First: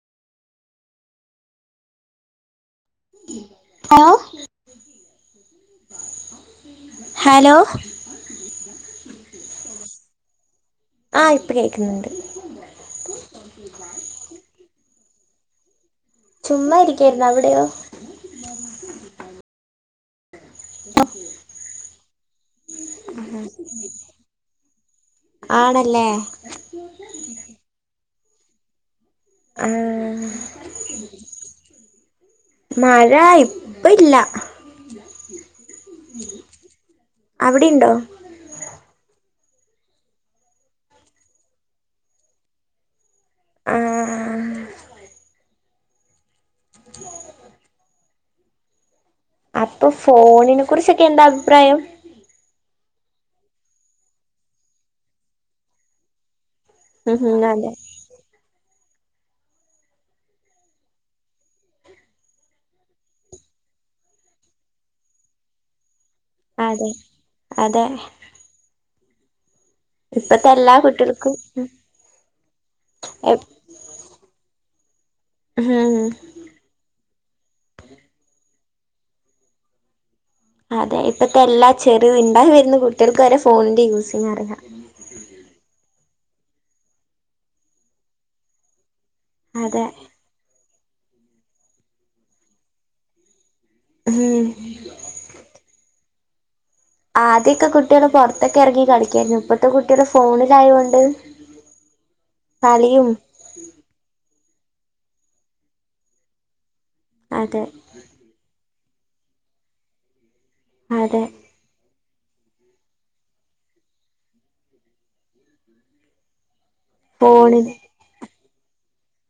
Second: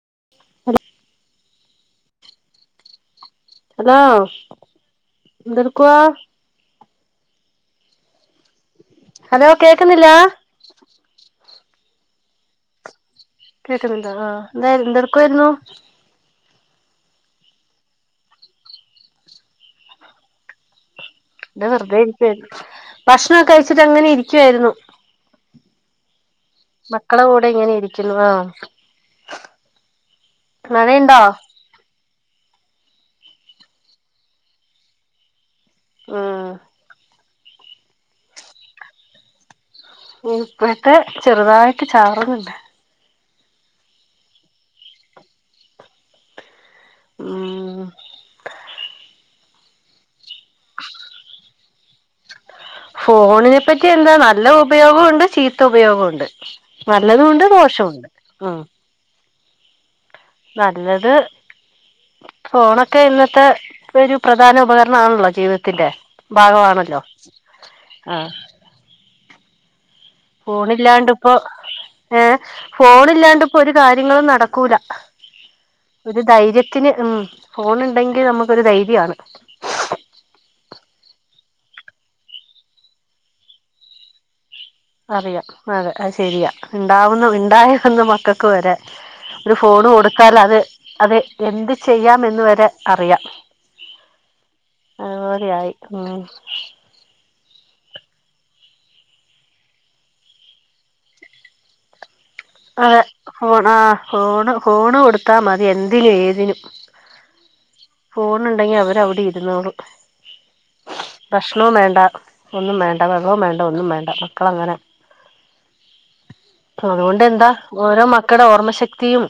[unintelligible] Hello എന്തെടുക്കുവ hello hello കേക്കുന്നില്ല ആ ഇപ്പൊ കേൾക്കുന്നുണ്ട് കേക്കുന്നുണ്ടോ ആഹ് എന്താ എന്തെടുക്കുവായിരുന്നു ചുമ്മാ ഇരിക്കായിരുന്നു അവിടെയോ ഉ ഇവിടെ വെറുതെ ഇരിക്കുവായിരുന്നു. ഭക്ഷണൊക്കെ കഴിച്ചിട്ട് അങ്ങനെ ഇരിക്കുവായിരുന്നു ആണല്ലേ മക്കളെ കൂടെ ഇങ്ങനെ ഇരിക്കുന്നു ആ ആ നനയുണ്ടോ മഴ ഇപ്പില്ല ഉം അവിടെയുണ്ടോ ഇപ്പഴത്തെ ചെറുതായിട്ട് ചാറ്ന്ന്ണ്ട് ആഹ് ഉം അപ്പൊ ഫോണിനെ കുറിച്ചൊക്കെ എന്താ അഭിപ്രായം ഫോണിനെ പറ്റി എന്താ നല്ല ഉപയോഗോം ഇണ്ട് ചീത്ത ഉപയോഗോം ഇണ്ട് ഉം ഉം നല്ലതുണ്ട് അതെ ദോഷോണ്ട് ഉം നല്ലത് ഫോണൊക്കെ ഇന്നത്തെ ഒരു പ്രധാന ഉപകരണാണല്ലോ ജീവിതത്തിന്റെ അതെ ഭാഗമാണല്ലോ അതെ ആഹ് ഇപ്പത്തെ എല്ലാ ഫോണില്ലാണ്ട് ഇപ്പൊ കുട്ടികൾക്കും ഏഹ് ഫോൺ ഇല്ലാണ്ട് ഉം ഇപ്പോ ഒരു കാര്യങ്ങളും നടക്കൂല ഒരു ധൈര്യത്തിന് ഉം ഫോണുണ്ടെങ്കിൽ നമുക്ക് ഒരു ധൈര്യാണ് അതെ ഇപ്പഴത്തെ എല്ലാ ചെറു ഇണ്ടായി വര്ണ കുട്ടികൾക്ക് വരെ ഫോണിന്റെ യൂസിങ്ങറിയാ അ ശരിയാ. ഇണ്ടാവ്ന്ന ഇണ്ടായിവന്ന മക്കക്ക് വരെ ഒരു അതെ ഫോൺ കൊട്ത്താലത് അത് എന്ത് ചെയ്യാമെന്ന് വരെ അറിയാം ഉം ഏഴരയായി ഉം ആദ്യൊക്കെ കുട്ടികള് പൊറത്തൊക്കെ എറങ്ങി കളിക്കായിരുന്നു. ഇപ്പത്തെ കുട്ടികള് ഫോണിലായോണ്ട് [inaudible] അതെ കളിയും ഫോൺ ആ ഫോൺ ഫോൺ കൊടുത്താ മതി എന്തിനും ഏതിനും അതെ ഫോണുണ്ടെങ്കി അവരവിടെ ഇരുന്നോളും അതെ ഭക്ഷണവും വേണ്ട ഒന്നും വേണ്ട വെള്ളവും വേണ്ട ഒന്നും വേണ്ട മക്കളങ്ങനെ. [unintelligible] ണ്ടെന്താ ഫോണിൽ ഓരോ മക്കടെ ഓർമ്മ ശക്തിയും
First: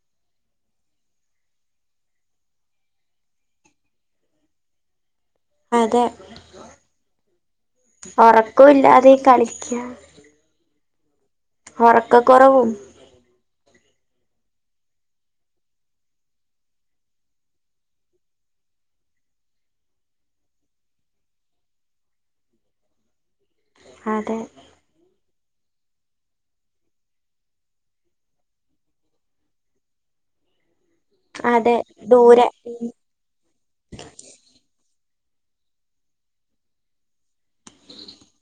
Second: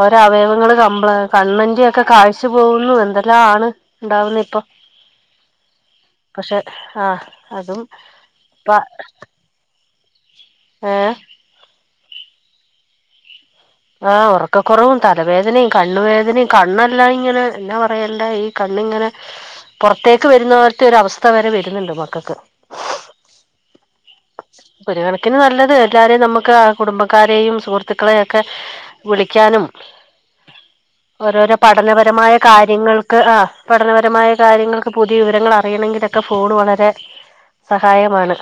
ഓരോ അവയവങ്ങള് കംപ്ലയി കണ്ണിന്റെ ഒക്കെ കാഴ്ച പോകുന്നു എന്തെല്ലാ ആണ് ഉണ്ടാവുന്നത് ഇപ്പൊ അതെ പക്ഷെ ആ അതും ഉറക്കം ഇപ്പൊ ഇല്ലാതെ കളിക്ക ഏഹ് ഒറക്കക്കുറവും ആ ഒറക്കക്കുറവും തലവേദനയും കണ്ണുവേദനയും കണ്ണെല്ലാം ഇങ്ങനെ എന്നാ പറയണ്ടെ ഈ കൺ ണ്ണിങ്ങനെ പൊറത്തേക്ക് വര്ന്ന പോലത്തെ ഒരു അവസ്ഥ വരെ വരുന്നുണ്ട് മക്കക്ക് അതെ ഒരു കണക്കിന് നല്ല എല്ലാരെയും നമുക്ക് കുടുംബക്കാരെയും സുഹൃത്തുക്കളെയും ഒക്കെ വിളിക്കാനും ഓരോരോ അതെ പഠനപരമായ ദൂരെ ഉം. കാര്യങ്ങൾക്ക് ആ പഠനപരമായ കാര്യങ്ങൾക്ക് പുതിയ വിവരങ്ങൾ അറിയണെങ്കിലൊക്കെ ഫോണ് വളരെ സഹായമാണ്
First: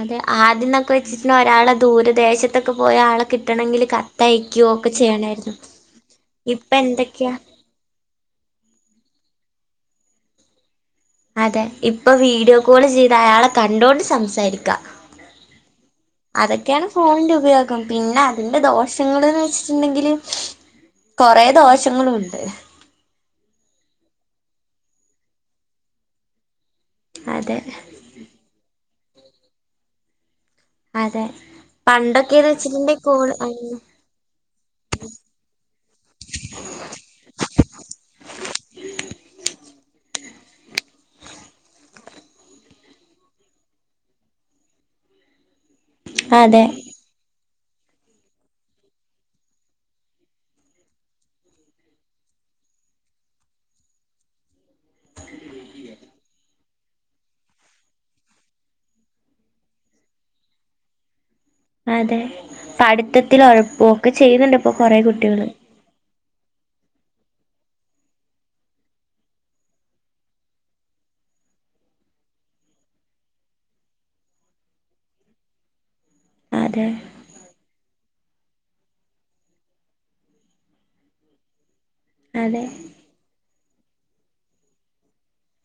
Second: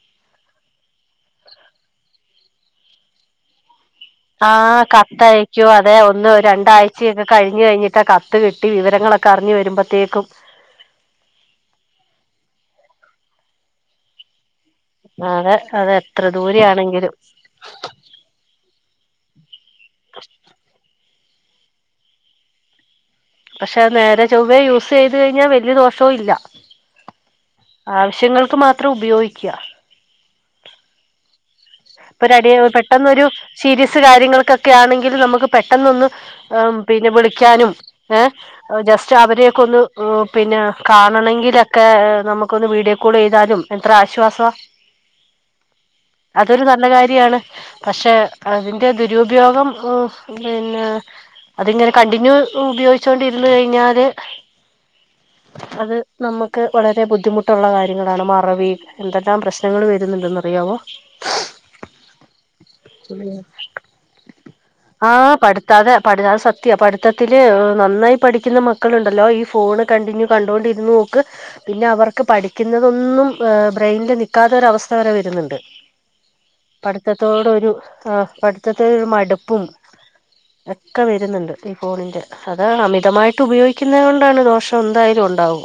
അതെ ആദ്യംന്നൊക്കെ വെച്ചിച്ച്നാ ഒരാള് ദൂരദേശത്തൊക്കെ പോയ ആളെ കിട്ടണെങ്കില് കത് ആ കത്തയക്കുവോ അതോ ഒന്ന് ഇപ്പൊ രണ്ടാഴ്ചയൊക്കെ എന്തൊക്കെയാ കഴിഞ്ഞ് കഴിഞ്ഞിട്ട് കത്ത് കിട്ടി വിവരങ്ങളൊക് ക്കറിഞ്ഞു വരുമ്പോത്തേക്കും അതെ ഇപ്പൊ വീഡിയോ കോള് ചെയ്ത് അയാളെ കണ്ടോണ്ട് സംസാരിക്കാ അതെ അതെ എത്ര അതൊക്കെയാണ് ദൂരെയാണെങ്കിലും ഫോണിന്റെ ഉപയോഗം പിന്നെ അതിന്റെ ദോഷങ്ങളും ച്ച്ണ്ടെങ്കില് കൊറെ ദോഷങ്ങളൂണ്ട് പക്ഷെ നേരെ ചൊവ്വെ യൂസ് ചെയ്ത് കഴിഞ്ഞാൽ വല്യ ദോഷവും ഇല്ല അതെ ആവശ്യങ്ങൾക്ക് മാത്രം ഉപയോഗിക്കുക. അതെ ഇപ്പൊ പണ്ടൊക്കെന്ന് വെച്ചിട്ടുണ്ടെ പെട്ടെന്നൊരു കോള് സീരിയസ് കാര്യങ്ങൾക്കൊക്കെ ആണെങ്കിൽ നമുക്ക് പെട്ടെന്നൊന്ന് പിന്നെ വിളിക്കാനും ജസ്റ്റ്‌ അവരെയൊക്കെ ഒന്ന് പിന്നെ കാണണെങ്കിലൊക്കെ നമുക്കൊന്ന് വീഡിയോ കോൾ ചെയ്താലും എത്ര ആശ്വാസ അതൊരു അതെ നല്ല കാര്യാണ്. പക്ഷെ അതിന്റെ ദുരുപയോഗം പിന്നെ.. അതിങ്ങനെ കണ്ടിന്യൂസ് ഉപയോഗിച്ചോണ്ടിരുന്ന് കഴിഞ്ഞാല് അത് നമ്മുക്ക് ക്ക് വളരെ ബുദ്ധിമുട്ടുള്ള കാര്യങ്ങളാണ് മറവി എന്തെല്ലാം പ്രശ്നങ്ങൾ വരുന്നുണ്ടെന്ന് അറിയാമോ? അതെ പഠിത്തത്തിൽ ഒഴപ്പൊക്കെ ചെയ്യുന്നുണ്ട് ഇപ്പോ കുറെ ആഹ് കുട്ടികള് പഠിത്താതെ പഠി അത് പഠിത്തത്തില് നന്നായി പഠിക്കുന്ന മക്കളുണ്ടല്ലോ ഈ ഫോണ് കണ്ടിന്യൂ കണ്ണ്ടോണ്ടിരുന്ന് നോക്ക് പിന്നെ അവർക്ക് പഠിക്കുന്നതൊന്നും ബ്രെയിനിൽ നിൽക്കാത്തൊരു അവസ്ഥ വരെ വരുന്നുണ്ട് അതെ പഠിത്തത്തോട് ഒരു ആ പഠിത്തത്തോട് ഒരു മടുപ്പും ഒക്കെ വരുന്നുണ്ട് ഈ ഫോണിന്റെ അതെ അത് അമിതമായിട്ട് ഉപയോഗിക്ക ക്കുന്ന കൊണ്ടാണ് ദോഷം എന്തായാലും ഉണ്ടാവും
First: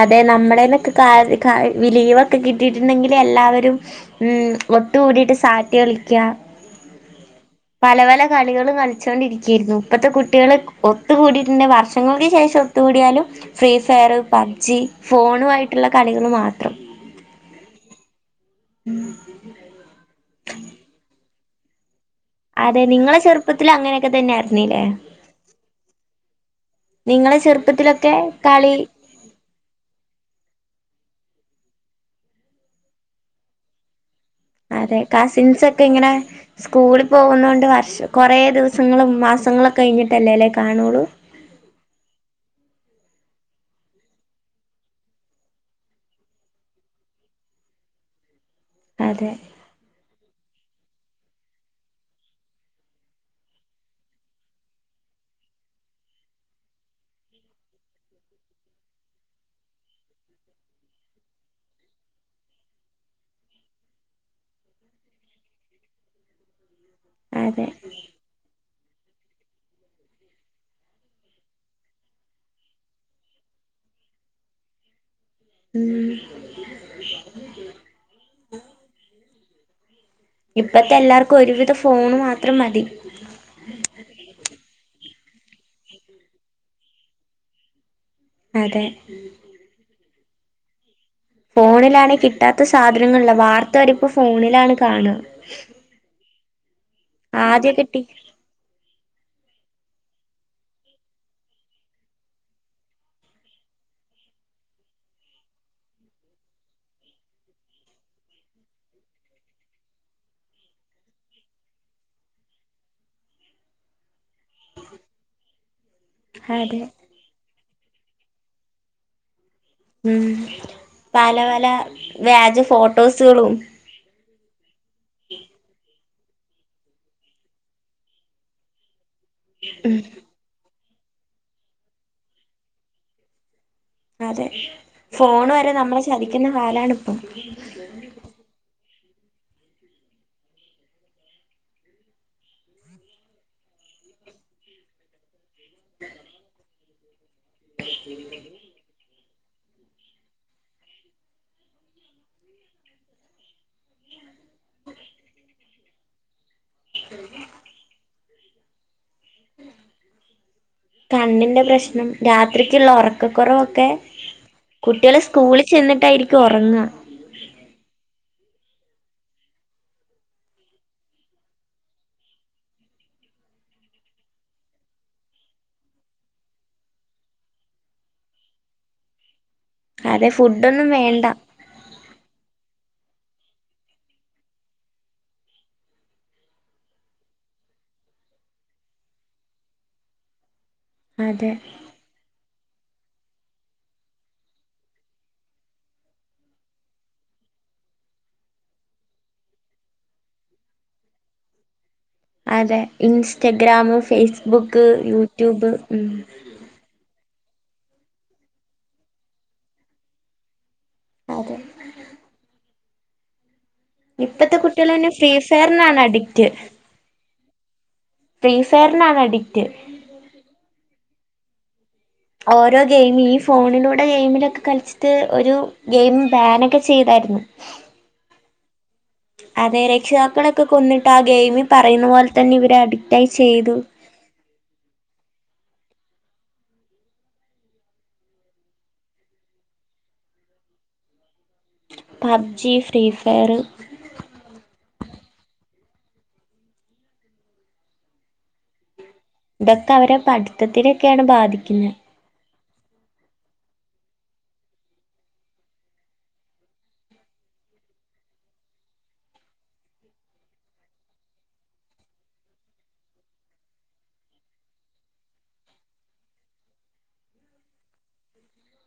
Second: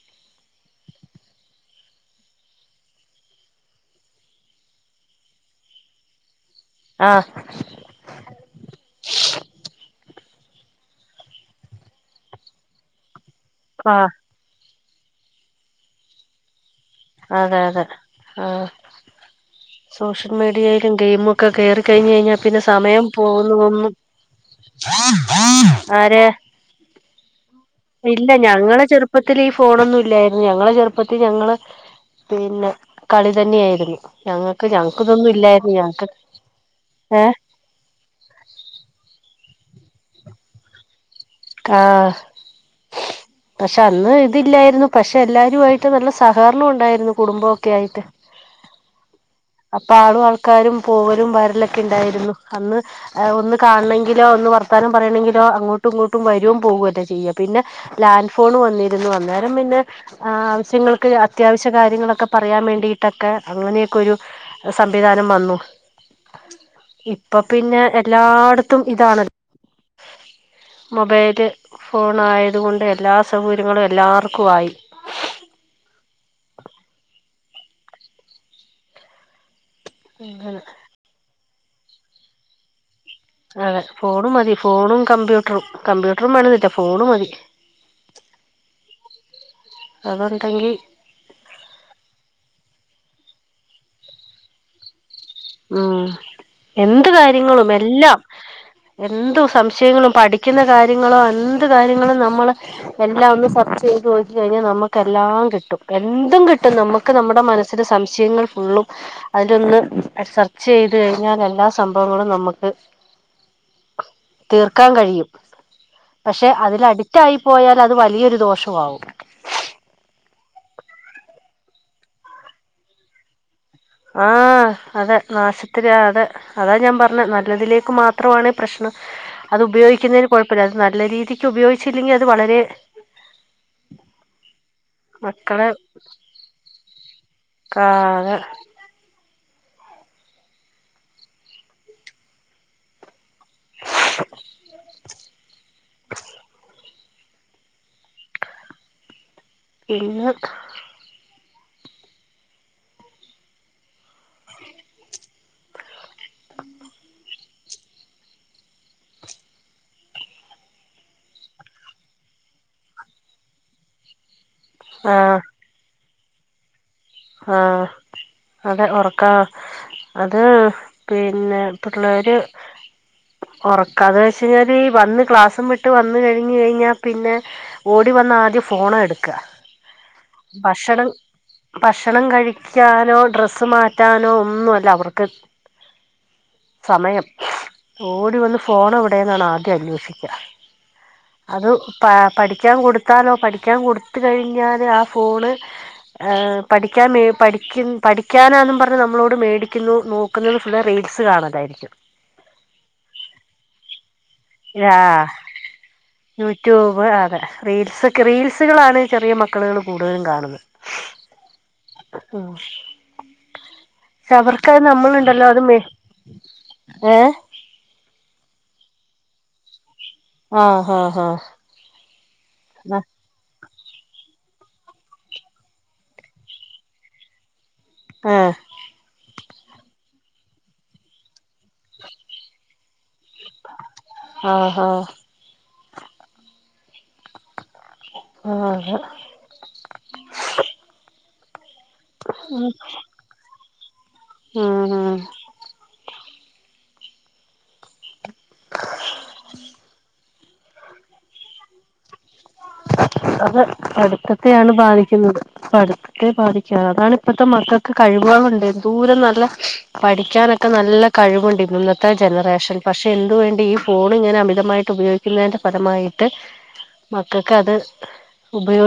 അതെ നമ്മടനൊക്കെ വിലീവൊക്കെ കിട്ടിയിട്ടുണ്ടെങ്കിൽ എല്ലാവരും ഉ ഒത്ത് കൂഡീട്ട് സാറ്റ്കൾക്യ! ആഹ് പല പല കളികളും കളിച്ചോണ്ടിരിക്യയ്‌രിക്കും ഇപ്പത്തെ കുട്ട കുട്ട്യാള് ഒത്തുകൂഡീറ്റ്ണ്ടേ വർഷങ്ങൾക്ക് ശേഷം ഒത്തുകൂഡിയാലും ഫ്രീ ആഹ് ഫയറും പബ്ജി ഫോണു ആയിട്ടുള്ള കളികള് മാത്രം അതെ അതെ ആ സോഷ്യൽ മീഡിയയിലും ഗെയിമൊക്കെ കേറി കഴിഞ്ഞയ്‌ഞ പിന്നെ പിന്നെ അതെ സമയം നിങ്ങളെ ചെറുപ്പത്തിൽ പോവുന്നതൊന്നും അങ്ങനെയൊക്കെ തന്നെ ആയിരുന്നില്ലേ ആരെ നിങ്ങളെ ചെർ ഇല്ല ഞങ്ങളെ ചെറുപ്പത്തിൽ ഈ ഫോണൊന്നും ഇല്ലായിരുന്നു ഞങ്ങളെ ചെറുപ്പ പ്പത്തി ഞങ്ങള് പിന്നെ കളി തന്നെയായിരുന്നു ഞങ്ങൾക്ക് അതെ ഞങ്ങക്ക് ഇതൊന്നും ഇല്ലായിരുന്നു കസിൻസൊക്കെ ഞങ്ങക്ക് ഇങ്ങനെ സ്കൂളിൽ ഏഹ് പോകുന്നതോണ്ട് വർഷ കൊറേ ദിവസങ്ങളും മാസങ്ങളൊക്കെ കഴിഞ്ഞിട്ടല്ലേ ല്ലെ കാണോളു? ആഹ പക്ഷെ അന്ന് ഇതില്ലായിരുന്നു പക്ഷെ എല്ലാരുഅയിട്ട് നല്ല സഹകരണം ഉണ്ടായിരുന്നു കുടുംബക്കെ ആയിട്ട്! അതെ അപ്പൊ ആറു വർഷ ക്കാരും പോവലും വരലൊക്കെ ണ്ടായിരുന്നു അന്ന് ഒന്ന് കാണെങ്കിലോ ഒന്ന് വർത്താനം പറയണെങ്കിലോ, അങ്ങോട്ടു ഇങ്ങട്ട് പ്പം വരും പോവല്ലേ ചെയ്യ പിന്നെ ലാൻ ഫോൺ വന്നിരുന്നു അന്നേരം പിന്നെ ആവുശ്യങ്ങൾക്ക് ത്യ അത്യാവശ്യ കാര്യങ്ങളൊക്കെ പറയാ വേണ്ടിട്ടൊക്കെ അങ്ങനെക്കെരു സംവിധാനം വന്നു ഇപ്പൊ അതെ പിന്നെ എല്ലാടത്തും ഇതാണല്ലോ മൊബൈല് ഫോണയതുകൊണ്ട് എല്ലാ സൗകര്യങ്ങളും എല്ലാർക്കുഅയി ഉം അങ്ങനെ പ്പത്തെ എല്ലാർക്കും ഒരുവിധം ഫോണ് മാത്രം മതി അതെ ഫോണും മതി ഫോണു കമ്പ്യൂട്രും കമ്പ്യൂടർ വേണോന്നില്ല ഫോണ് മതി അതെ അതോണ്ടങ്കി ഫോണിലണെ കിട്ടാത്ത സാധനളില്ല വാർത്തരെപ്പോ ഫോണിലാണ് കാണുക ഉം എന്ത് കാര്യങ്ങളും ആദ്യൊക്കെ ടി എല്ലാം എന്തു സംശയങ്ങളും പഠിക്കുന്ന കാര്യങ്ങളോ എന്ത് കാര്യങ്ങളും നമ്മള് എല്ലാഒന്ന് സർച്ചെയ്ത് നോകികഴിഞ്ഞ നമ്മെക്കെല്ലാം കിട്ടും എന്തും കിട്ടും നമുക്ക് നമ്മുടെ മനസിൽ സംശയങ്ങൾ ഫുള്ളും അതിന്റ ഒന്ന് അ സെർചെയ്ത് കഴിഞ്ഞാൽ എല്ലാ സംഭവങ്ങളും നമ്മുക്ക് തീർക്കാൻ കഴിയും പക്ഷെ അതെ അതിലഡിറ്റായി പോയാൽ അത് വലിയൊരു ദോഷവാവും ഉം പല വല വ്യാജ ഫോട്ടോസുകളും ആ അതെ നാശത്തില് അതെ അതാ ഞാ പറഞ്ഞെ നല്ലതിലേക്ക് മാത്രണേ പ്രശ്ന അത് ഉം ഉപയോഗിക്കുന്നെന് കൊഴപ്പല്ല അത് നല്ല രീതിക്ക് ഉപയോയിച്ചില്ലെങ്കി അത് വളരെ അതെ ഫോൺ മക്കളെ വരെ നമ്മളെ ചതിക്കുന്ന കാലാണ്പ്പൊ കാതെ [inaudible] [inaudible] പിന്നെ [inaudible] കണ്ണിന്റെ പ്രശ്നം രാത്രിക്ള്ള ഉറക്കക്കുറവൊക്കെ കുട്ട്യാള് സ്കൂളി ചെന്നിട്ടായിരിക്കും ഉറങ്ങ ആ അതെ ഉറക്കാ അത് പിന്നെ പിള്ളേര് ഓറക്കാന്ന് വെച്ചയ്‌ഞ്ഞാല് വന്ന് ക്ലാസും വിട്ട് വന്ന് കഴിഞ്ഞയ്‌ഞ്ഞാൽ പിന്നെ ഓടി വ ന്ന് ആദ്യം ഫോണാട്ക്ക അതെ ഫുഡോന്നും വേണ്ട ഭക്ഷണം കഴിക്കാനോ ഡ്രസ്സ് മാറ്റാനോ ഒന്നുല്ല അവർക്ക് സമയം ഓടി വന്ന് ഫോണ് എവിടെന്നാണ് ആദ്യം അന്വേഷിക്കുക അതെ അത് പ പഠി ക്കാൻ കൊടുത്താലോ പഠിക്കാൻ കൊടുത്ത് കഴിഞ്ഞാൽ ആ ഫോണ് ഏ പഠിക്കാൻ മേ പഠിക്ക പഠിക്കാനാെന്നും പറഞ്ഞ് നമ്മളോട് മേടിക്കുന്നു നോക്കുന്നത് ഫുള്ള് റീൽസ് കാണതാ മിച്ചു അതെ ഇൻസ്റ്റഗ്രാമും ഫേസ് ഇതാ യൂട്യൂബ് അതെ റീൽസ്ക്കെ റീൽസുകളാണ് ചെറിയ മക്കളുകൾ കൂടുതലും കാണുന്നത് അതെ ഉം ഇപ്പത്തെ കുട്ടികൾന്നെ ഫ്രീ ഫയറിനാണ് അഡിക്റ്റ് ഏ ഫീ ഫയർനാണ് അഡക്റ്റ് ആഹ് ആഹ് ആഹ് ഓരോ ഗെയിം ഈ ഫോണിന് ഇവിടെ ഗെയിമിലൊക്കെ കളിച്ചിട്ട് ഒരു ഗെയിം ബാനൊക്കെ ചെയ്തായിരുന്നു അതെ രക്ഷിതാ ക്കളൊക്കെ കൊന്നിട്ട് ആ ഗെയിമിൽ പറയുന്ന പോലെ തന്നെ ഇവരെ അഡിക്റ്റായി ചെയ്തു ആഹ് ആഹ് ആ പബ് ജി ഫ്രീ ഫയർ ഉം ഉം ആ ഇതൊക്കെ അവരെ പഠിത്തത്തിനൊക്കെയാണ് ബാധിക്കുന്നത് [unintelligible] അത് പഠിത്തത്തെയാണ് ബാധിക്കുന്നത് പഠിത്തത്തെ ബാധിക്കുക അതാണ് ഇപ്പത്തെ മക്കൾക്ക് കഴി ണ്ട് ദൂര നല്ല പഠിക്കാനൊക്കെ നല്ല കഴിവുണ്ട് ഇന്നത്തെ ജനറേഷൻ പക്ഷെ എതു വണ്ടി ഈ ഫോൺ ഇങ്ങനെ അമിതമായിട്ട് ഉപയോഗിക്കുന്നതിന്റെ ഫലമായിട്ട് മക്കൾക്ക് അത് ഉപയൊ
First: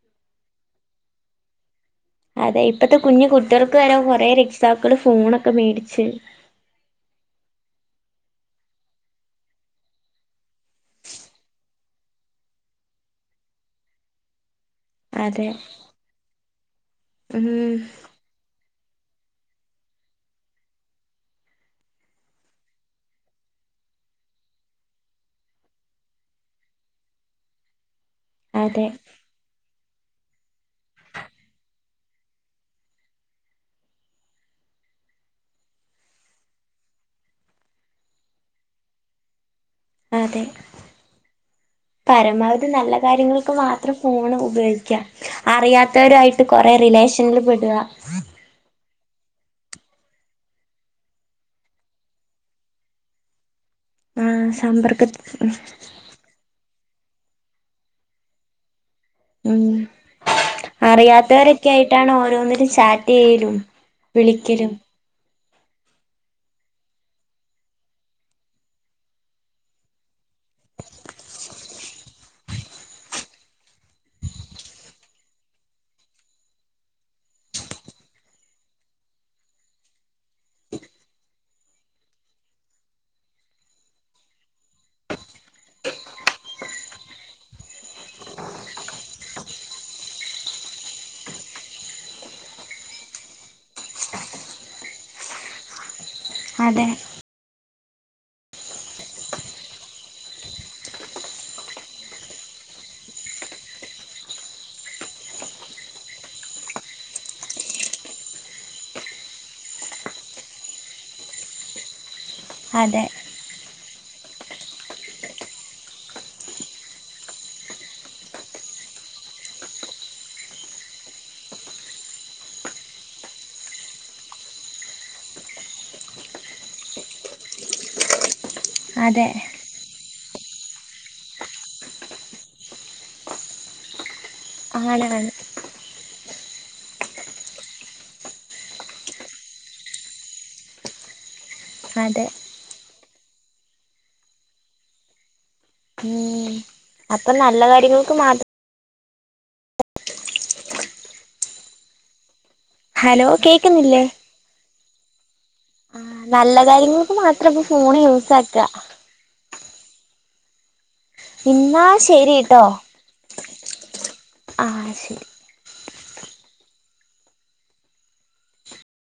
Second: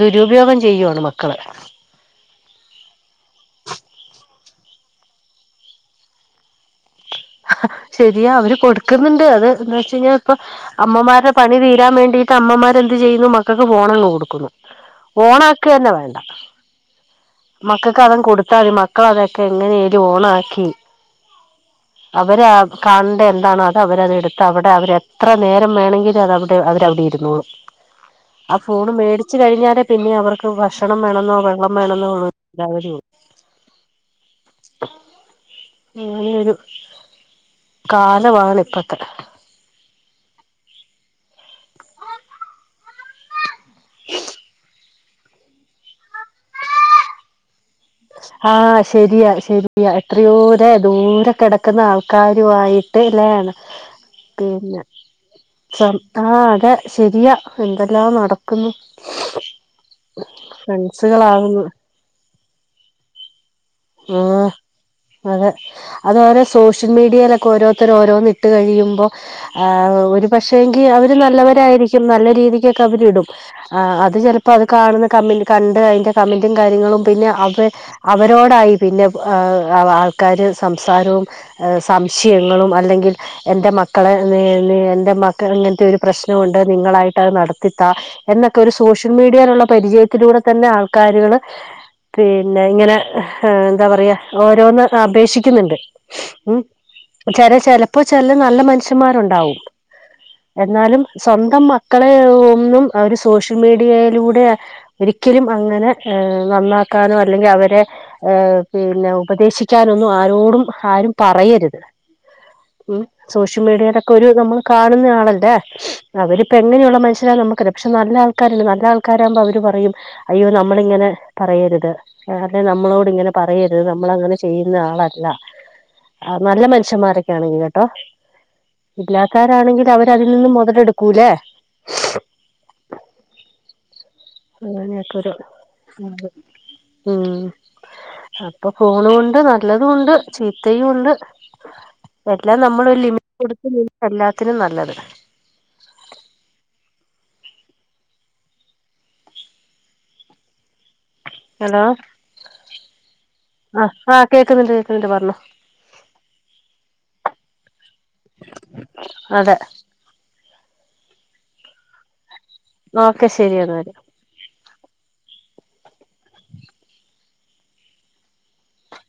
ദുരുപയോഗം ചെയ്യുവാണ് മക്കള് അതെ ഇപ്പത്തെ കുഞ്ഞു കുട്ടികൾക്ക് വരാ കൊറെ രക്താക്കള് ഫോണൊക്കെ മേടിച്ചു ശെരിയാ അവര് കൊടുക്കുന്നുണ്ട് അത് എന്ന് വെച്ച് കഴിഞ്ഞാൽ ഇപ്പൊ അമ്മമാരുടെ പണി തീരാൻ വേണ്ടി ട്ട് അമ്മമാർ എന്ത് ചെയ്യുന്നു മക്കൾക്ക് പോണങ്ങ് കൊടുക്കുന്നു അതെ ഓണാക്കതന്നെ വേണ്ട ഉം മക്കൾക്ക് അതങ്ങ് കൊടുത്താൽ പിന്നെ മക്കളതൊക്കെ എങ്ങനെ ലും ഓണാ ക്കി അവര് കാണണ്ട എന്താണോ അത് അവരത് എന്താണോ എടുത്ത് അവിടെ അവര് എത്ര നേരം വേണമെങ്കിലും അതവിടെ അവര് കണ്ടിരുന്നോളും ആ അതെ ഫോണ് മേടിച്ചു കഴിഞ്ഞാൽ പിന്നെ അവർക്ക് ഭക്ഷണം വേണെന്നോ വെള്ളം വേണെന്നോന്താാവള്ളൂ ആ അതൊരു കാലമാണ് ഇപ്പത്തെ അതെ പരമാവധി നല്ല കാര്യങ്ങൾക്ക് മാത്രം ഫോൺ ഉപയോഗിക്കാം അറിയാത്തവരുായിട്ട് കൊറേ ലേഷനിൽ പെടുക ആഹ് ശരിയാണ് ശരിയാണ് എത്രയോര ദൂരം കെിടക്കുന്ന ആൾക്കാരുമായിട്ട് എല്ലാണ് ആ പിന്നെ സമ്പർക്കത്തി ആഹ് അതെ ശരിയാ എന്തെല്ലാം നടക്കുന്നു ഉം ഫ്രണ്ട്സുകളാകുന്നു അറിയാത്തവരൊക്കെ ആയിട്ടാണ് ഓരോന്നിലും ചാറ്റ് ചെയലും ആഹ് വിളിക്കലും അതെ അതുപോലെ സോഷ്യൽ മീഡിയയിലൊക്കെ ഓരോരുത്തരും ഓരോന്ന് ഇട്ട് കഴിയുമ്പോ ഒരു പക്ഷെങ്കി അവര് നല്ലവരായിരിക്കും നല്ല രീതിക്കക്കെ അവരിടും അത് ചിലപ്പോ അത് കാണുന്ന കണ്ട് അതിന്റെ കമന്റും കാര്യങ്ങളും പിന്നെ അവ അവരോടായി പിന്നെ ആൾക്കാർ സംസാരവും സംശയങ്ങളും അല്ലെങ്കിൽ എ മക്കളെ നി നി എന്റെ മക്കള് ഇ ങ്ങനത്തെ ഒരു പ്രശ്നണ്ട് നിങ്ങളായിട്ട്ത് നടത്തിത്ത എന്നൊക്കെ സോഷ്യൽ മീഡിയയിലുള്ള പരിചയത്തിലൂടെ തന്നെ ആൾക്കാരുകൾ പിന്നെ ഇങ്ങനെ എന്താ പറയാ ഓരോന്ന് അപേക്ഷിക്കുന്നുണ്ട് ഉ അതെ ചില ചിലപ്പോ ചില നല്ല മനുഷ്യന്മാരുണ്ടാവും എന്നാലും സ്വന്തം മക്കളെ ഒന്നും അവര് സോഷ്യൽ മീഡിയയിലൂടെ ഒരി ഒരിക്കലും അങ്ങനെ നന്നാക്കാനും അല്ലെങ്കിൽ അവരെ ഏ പിന്നെ ഉപദേശിക്കാനൊന്നും ആരോടും ആരും പറയരുത് ഉം അതെ സോഷ്യൽ മീഡിയ തൊക്കെ ഒരു നമ്മൾ കാണുന്ന ആളല്ലേ അവരിപ്പ എങ്ങനെയുള്ള മൻ ശരാന്ന് നമുക്കഅറിയോ പക്ഷെ നല്ല ആൾക്കാരണ്ട് നല്ല ആൾക്കാരുമ്പോ അവര് പറയും അയ്യോ നമ്മള ഇങ്ങനെ പറയരുത് അല്ലെ നമ്മളോട് ഇങ്ങനെ പറയരുത് നമ്മൾ അങ്ങനെ ചെയ്യുന്ന ആളല്ല ആ നല്ല മനുഷ്യന്മാരൊക്കെ ആണെങ്കിൽ കേട്ടോ അതെ ഇല്ലാത രാണെങ്കിൽ അവ അതിൽനിന്ന് മൊതല്ടുക്കൂലേ ആണാണ് അങ്ങനെയൊക്കെരു ഉം അപ്പൊ ഫോണുംകൊണ്ട് നല്ലതും ഉണ്ട് ചീത്തയും ഉണ്ട് അതെ എല്ലാം നമ്മളല്ലേ കൊടുത്ത് നി എല്ലാത്തിനും നല്ലത് ഉം അപ്പൊ നല്ല കാര്യങ്ങൾക്ക് മാത്രം ഹലോ ഹലോ കേക്കുന്നില്ലേ ആആകേക്കുന്നുണ്ട് കേക്കുന്നുണ്ട് പറഞ്ഞോ ആ നല്ല കാര്യങ്ങൾക്ക് മാത്രപ്പം ഫോണ് യൂസ് ആക്കാ അതെ ഇന്ന ശരി ഒക്കെ ശെരിയന്ന എന്നാല് ആ ശരി